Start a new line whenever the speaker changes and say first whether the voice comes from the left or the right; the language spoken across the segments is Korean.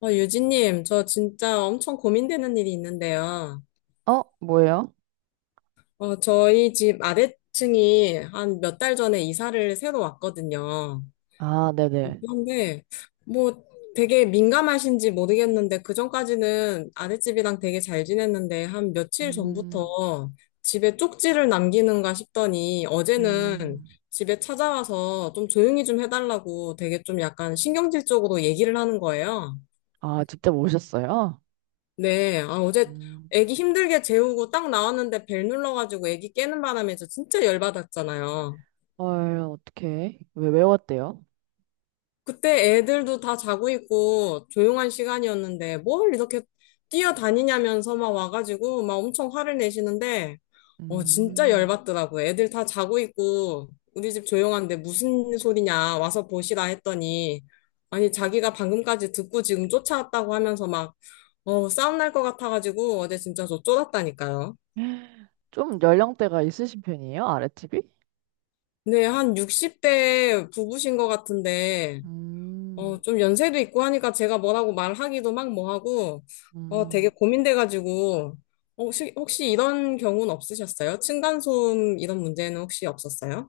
left: 유진님, 저 진짜 엄청 고민되는 일이 있는데요.
right: 어? 뭐예요?
left: 저희 집 아래층이 한 몇 달 전에 이사를 새로 왔거든요.
right: 아, 네네.
left: 그런데 뭐 되게 민감하신지 모르겠는데 그전까지는 아랫집이랑 되게 잘 지냈는데 한 며칠
right: 음,
left: 전부터 집에 쪽지를 남기는가 싶더니 어제는
right: 음.
left: 집에 찾아와서 좀 조용히 좀 해달라고 되게 좀 약간 신경질적으로 얘기를 하는 거예요.
right: 아, 직접 오셨어요?
left: 네, 아, 어제
right: 음.
left: 애기 힘들게 재우고 딱 나왔는데 벨 눌러가지고 애기 깨는 바람에 저 진짜 열받았잖아요.
right: 헐, 어떡해. 왜 외웠대요?
left: 그때 애들도 다 자고 있고 조용한 시간이었는데 뭘 이렇게 뛰어다니냐면서 막 와가지고 막 엄청 화를 내시는데, 진짜
right: 음.
left: 열받더라고요. 애들 다 자고 있고 우리 집 조용한데 무슨 소리냐 와서 보시라 했더니, 아니, 자기가 방금까지 듣고 지금 쫓아왔다고 하면서 막, 싸움 날 것 같아가지고 어제 진짜 저 쫄았다니까요.
right: 좀 연령대가 있으신 편이에요? 아랫집이?
left: 네, 한 60대 부부신 것 같은데,
right: 음.
left: 좀 연세도 있고 하니까 제가 뭐라고 말하기도 막 뭐하고, 되게
right: 음.
left: 고민돼가지고, 혹시 이런 경우는 없으셨어요? 층간소음 이런 문제는 혹시 없었어요?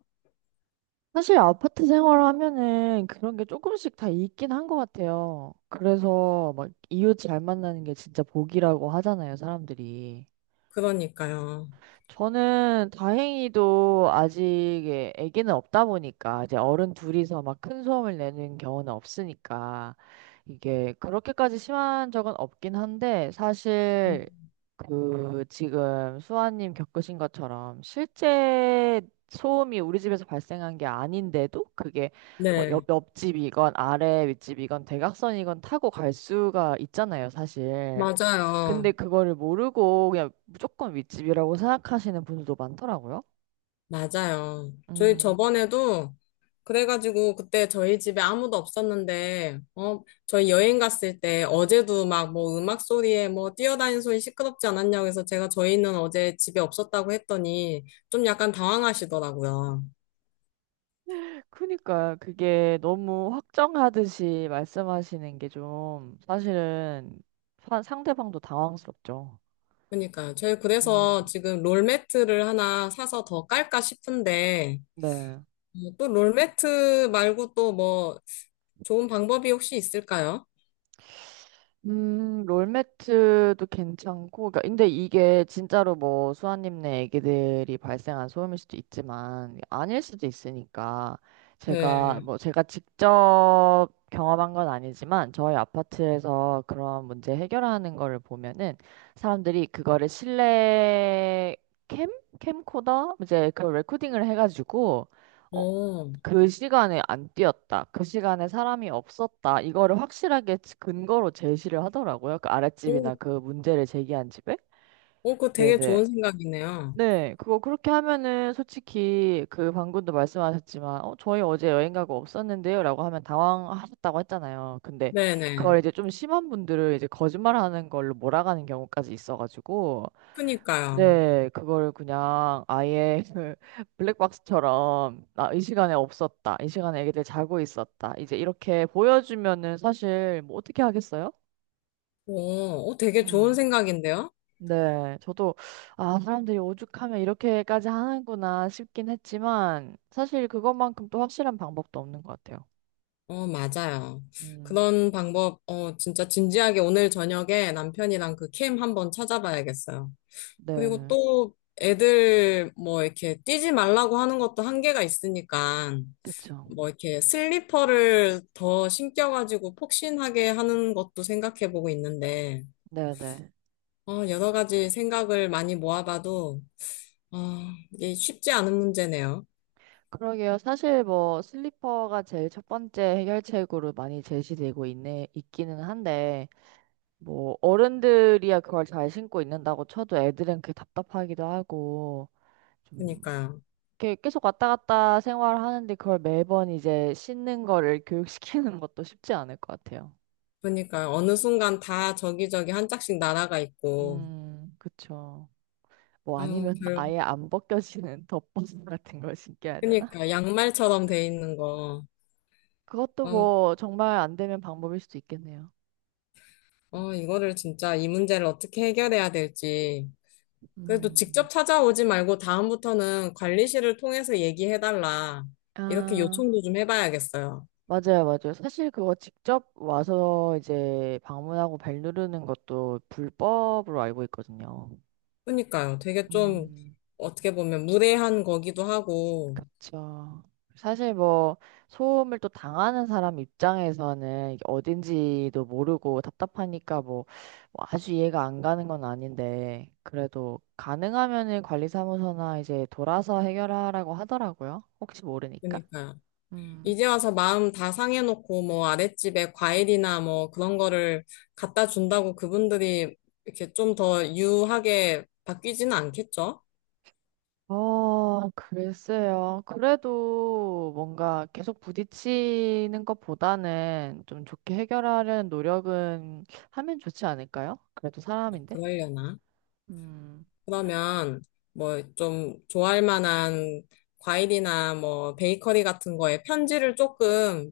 right: 사실 아파트 생활하면은 그런 게 조금씩 다 있긴 한 것 같아요. 그래서 막 이웃 잘 만나는 게 진짜 복이라고 하잖아요, 사람들이.
left: 그러니까요.
right: 저는 다행히도 아직 예, 아기는 없다 보니까 이제 어른 둘이서 막 큰 소음을 내는 경우는 없으니까 이게 그렇게까지 심한 적은 없긴 한데 사실
left: 음.
right: 그 지금 수아님 겪으신 것처럼 실제 소음이 우리 집에서 발생한 게 아닌데도 그게 뭐
left: 네,
right: 옆집이건 아래 윗집이건 대각선이건 타고 갈 수가 있잖아요, 사실. 근데
left: 맞아요.
right: 그거를 모르고 그냥 무조건 윗집이라고 생각하시는 분들도 많더라고요.
left: 맞아요. 저희
right: 음.
left: 저번에도 그래가지고 그때 저희 집에 아무도 없었는데, 저희 여행 갔을 때 어제도 막 뭐 음악 소리에 뭐 뛰어다니는 소리 시끄럽지 않았냐고 해서 제가 저희는 어제 집에 없었다고 했더니 좀 약간 당황하시더라고요.
right: 그니까 그게 너무 확정하듯이 말씀하시는 게 좀 사실은 상대방도 당황스럽죠.
left: 그러니까요. 저희 그래서
right: 음.
left: 지금 롤매트를 하나 사서 더 깔까 싶은데,
right: 네.
left: 또 롤매트 말고 또 뭐 좋은 방법이 혹시 있을까요?
right: 롤매트도 괜찮고, 그러니까 근데 이게 진짜로 뭐 수아님네 애기들이 발생한 소음일 수도 있지만, 아닐 수도 있으니까, 제가,
left: 네.
right: 뭐 제가 직접 경험한 건 아니지만, 저희 아파트에서 그런 문제 해결하는 거를 보면은, 사람들이 그거를 실내 캠? 캠코더? 이제 그 레코딩을 해가지고, 어,
left: 어.
right: 그 시간에 안 뛰었다. 그 시간에 사람이 없었다. 이거를 확실하게 근거로 제시를 하더라고요. 그
left: 오,
right: 아랫집이나 그 문제를 제기한 집에.
left: 그거 되게
right: 네네.
left: 좋은 생각이네요.
right: 네, 그거 그렇게 하면은 솔직히 그 방금도 말씀하셨지만, 어, 저희 어제 여행 가고 없었는데요? 라고 하면 당황하셨다고 했잖아요. 근데
left: 네네.
right: 그걸 이제 좀 심한 분들을 이제 거짓말하는 걸로 몰아가는 경우까지 있어가지고,
left: 그니까요.
right: 네, 그걸 그냥 아예 블랙박스처럼 나 이 시간에 없었다. 이 시간에 애기들 자고 있었다. 이제 이렇게 보여주면은 사실 뭐 어떻게 하겠어요?
left: 오, 되게 좋은
right: 음.
left: 생각인데요?
right: 네, 저도 아, 사람들이 오죽하면 이렇게까지 하는구나 싶긴 했지만 사실 그것만큼 또 확실한 방법도 없는 것 같아요.
left: 맞아요.
right: 음.
left: 그런 방법, 진짜 진지하게 오늘 저녁에 남편이랑 그 캠 한번 찾아봐야겠어요. 그리고
right: 네.
left: 또 애들 뭐 이렇게 뛰지 말라고 하는 것도 한계가 있으니까
right: 그쵸.
left: 뭐 이렇게 슬리퍼를 더 신겨가지고 폭신하게 하는 것도 생각해보고 있는데,
right: 네, 네.
left: 여러 가지 생각을 많이 모아봐도 아, 이게 쉽지 않은 문제네요.
right: 그러게요. 사실 뭐 슬리퍼가 제일 첫 번째 해결책으로 많이 제시되고 있네 있기는 한데 뭐 어른들이야 그걸 잘 신고 있는다고 쳐도 애들은 그게 답답하기도 하고 좀
left: 그러니까요.
right: 이렇게 계속 왔다 갔다 생활하는데 그걸 매번 이제 신는 거를 교육시키는 것도 쉽지 않을 것 같아요.
left: 그러니까 어느 순간 다 저기저기 한 짝씩 날아가 있고,
right: 그쵸. 뭐
left: 어,
right: 아니면
left: 결,
right: 아예 안 벗겨지는 덮버섯 같은 걸 신겨야 되나?
left: 그러니까 양말처럼 돼 있는 거.
right: 그것도
left: 어,
right: 뭐 정말 안 되면 방법일 수도 있겠네요.
left: 이거를 진짜 이 문제를 어떻게 해결해야 될지. 그래도
right: 음,
left: 직접 찾아오지 말고 다음부터는 관리실을 통해서 얘기해달라. 이렇게
right: 아.
left: 요청도 좀 해봐야겠어요.
right: 맞아요, 맞아요. 사실 그거 직접 와서 이제 방문하고 벨 누르는 것도 불법으로 알고 있거든요.
left: 그러니까요. 되게 좀
right: 음,
left: 어떻게 보면 무례한 거기도 하고,
right: 그쵸. 사실 뭐 소음을 또 당하는 사람 입장에서는 이게 어딘지도 모르고 답답하니까 뭐, 뭐 아주 이해가 안 가는 건 아닌데 그래도 가능하면은 관리사무소나 이제 돌아서 해결하라고 하더라고요. 혹시 모르니까.
left: 그러니까요.
right: 음.
left: 이제 와서 마음 다 상해놓고 뭐 아랫집에 과일이나 뭐 그런 거를 갖다 준다고 그분들이 이렇게 좀 더 유하게 바뀌지는 않겠죠?
right: 어, 글쎄요. 그래도 뭔가 계속 부딪히는 것보다는 좀 좋게 해결하려는 노력은 하면 좋지 않을까요? 그래도 사람인데.
left: 그러려나?
right: 음.
left: 그러면 뭐 좀 좋아할 만한 과일이나 뭐 베이커리 같은 거에 편지를 조금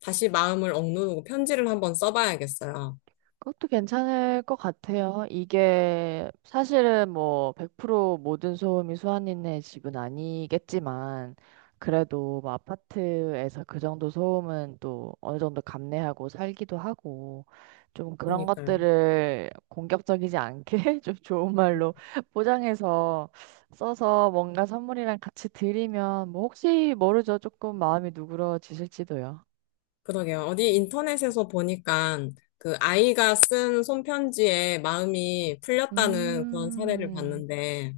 left: 다시 마음을 억누르고 편지를 한번 써봐야겠어요.
right: 그것도 괜찮을 것 같아요. 이게 사실은 뭐 100% 모든 소음이 수아님네 집은 아니겠지만 그래도 뭐 아파트에서 그 정도 소음은 또 어느 정도 감내하고 살기도 하고 좀 그런
left: 그러니까요.
right: 것들을 공격적이지 않게 좀 좋은 말로 포장해서 써서 뭔가 선물이랑 같이 드리면 뭐 혹시 모르죠. 조금 마음이 누그러지실지도요.
left: 그러게요. 어디 인터넷에서 보니까 그 아이가 쓴 손편지에 마음이 풀렸다는 그런 사례를
right: 음,
left: 봤는데,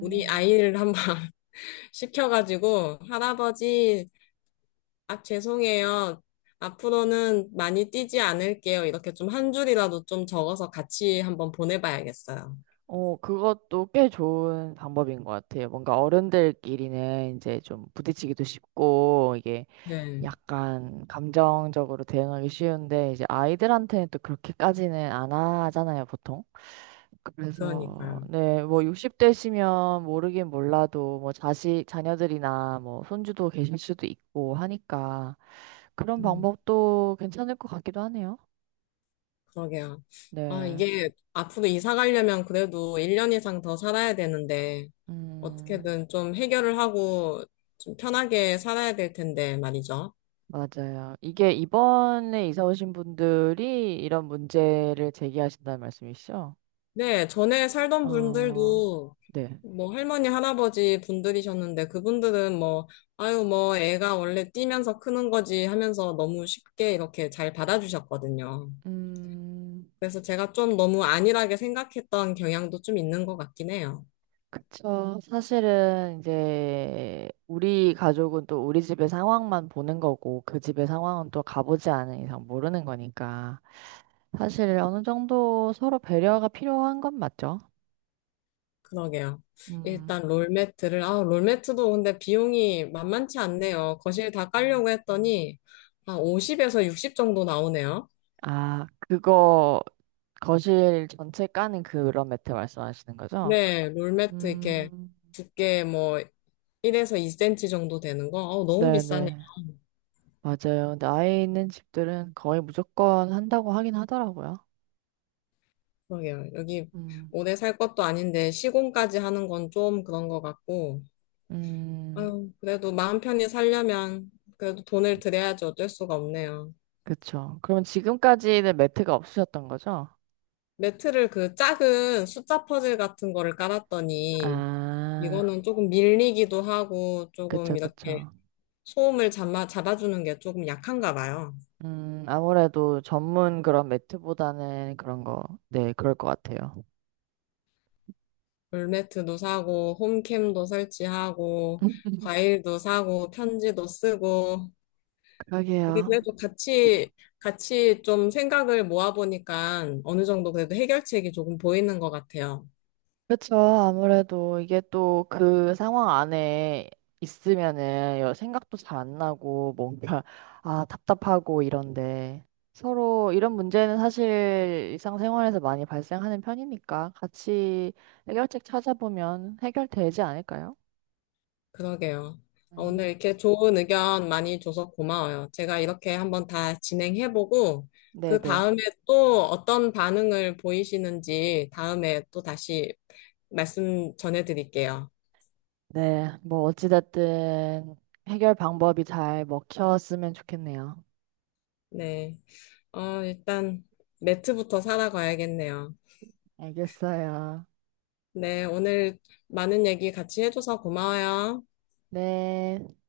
left: 우리 아이를 한번 시켜가지고, 할아버지, 아, 죄송해요. 앞으로는 많이 뛰지 않을게요. 이렇게 좀 한 줄이라도 좀 적어서 같이 한번 보내봐야겠어요.
right: 어, 그것도 꽤 좋은 방법인 것 같아요. 뭔가 어른들끼리는 이제 좀 부딪히기도 쉽고, 이게
left: 네,
right: 약간 감정적으로 대응하기 쉬운데, 이제 아이들한테는 또 그렇게까지는 안 하잖아요, 보통. 그래서,
left: 그러니까요.
right: 네, 뭐 60대시면 모르긴 몰라도, 뭐 자녀들이나 뭐 손주도 계실 수도 있고 하니까, 그런
left: 음,
right: 방법도 괜찮을 것 같기도 하네요.
left: 그러게요. 아,
right: 네.
left: 이게 앞으로 이사 가려면 그래도 1년 이상 더 살아야 되는데,
right: 음.
left: 어떻게든 좀 해결을 하고 좀 편하게 살아야 될 텐데 말이죠.
right: 맞아요. 이게 이번에 이사 오신 분들이 이런 문제를 제기하신다는 말씀이시죠?
left: 네, 전에 살던
right: 어,
left: 분들도
right: 네.
left: 뭐 할머니, 할아버지 분들이셨는데 그분들은 뭐, 아유, 뭐 애가 원래 뛰면서 크는 거지 하면서 너무 쉽게 이렇게 잘 받아주셨거든요.
right: 음,
left: 그래서 제가 좀 너무 안일하게 생각했던 경향도 좀 있는 것 같긴 해요.
right: 그쵸. 사실은 이제 우리 가족은 또 우리 집의 상황만 보는 거고 그 집의 상황은 또 가보지 않은 이상 모르는 거니까 사실 어느 정도 서로 배려가 필요한 건 맞죠?
left: 그러게요.
right: 음,
left: 일단 롤매트를, 아, 롤매트도 근데 비용이 만만치 않네요. 거실 다 깔려고 했더니, 한 50에서 60 정도 나오네요.
right: 아, 그거 거실 전체 까는 그런 매트 말씀하시는 거죠?
left: 네, 롤매트 이렇게
right: 음.
left: 두께 뭐 1에서 2cm 정도 되는 거, 너무 비싸네.
right: 네네. 맞아요. 근데 아이 있는 집들은 거의 무조건 한다고 하긴 하더라고요.
left: 그러게요. 여기
right: 음.
left: 오래 살 것도 아닌데 시공까지 하는 건 좀 그런 것 같고,
right: 음,
left: 아유, 그래도 마음 편히 살려면 그래도 돈을 들여야지 어쩔 수가 없네요.
right: 그쵸. 그럼 지금까지는 매트가 없으셨던 거죠?
left: 매트를 그 작은 숫자 퍼즐 같은 거를 깔았더니
right: 아,
left: 이거는 조금 밀리기도 하고 조금
right: 그쵸,
left: 이렇게
right: 그쵸.
left: 소음을 잡아주는 게 조금 약한가 봐요.
right: 아무래도 전문 그런 매트보다는 그런 거, 네, 그럴 것 같아요.
left: 물매트도 사고 홈캠도 설치하고 과일도 사고 편지도 쓰고 우리
right: 그러게요.
left: 그래도 같이 좀 생각을 모아보니까 어느 정도 그래도 해결책이 조금 보이는 것 같아요.
right: 그쵸. 아무래도 이게 또 그 상황 안에 있으면은 생각도 잘 안 나고 뭔가 아 답답하고 이런데 서로 이런 문제는 사실 일상생활에서 많이 발생하는 편이니까 같이 해결책 찾아보면 해결되지 않을까요?
left: 그러게요.
right: 음.
left: 오늘 이렇게 좋은 의견 많이 줘서 고마워요. 제가 이렇게 한번 다 진행해보고, 그
right: 네네.
left: 다음에 또 어떤 반응을 보이시는지 다음에 또 다시 말씀 전해드릴게요.
right: 네. 뭐 어찌됐든 해결 방법이 잘 먹혔으면 좋겠네요.
left: 네. 일단 매트부터 사러 가야겠네요.
right: 알겠어요.
left: 네. 오늘 많은 얘기 같이 해줘서 고마워요.
right: 네.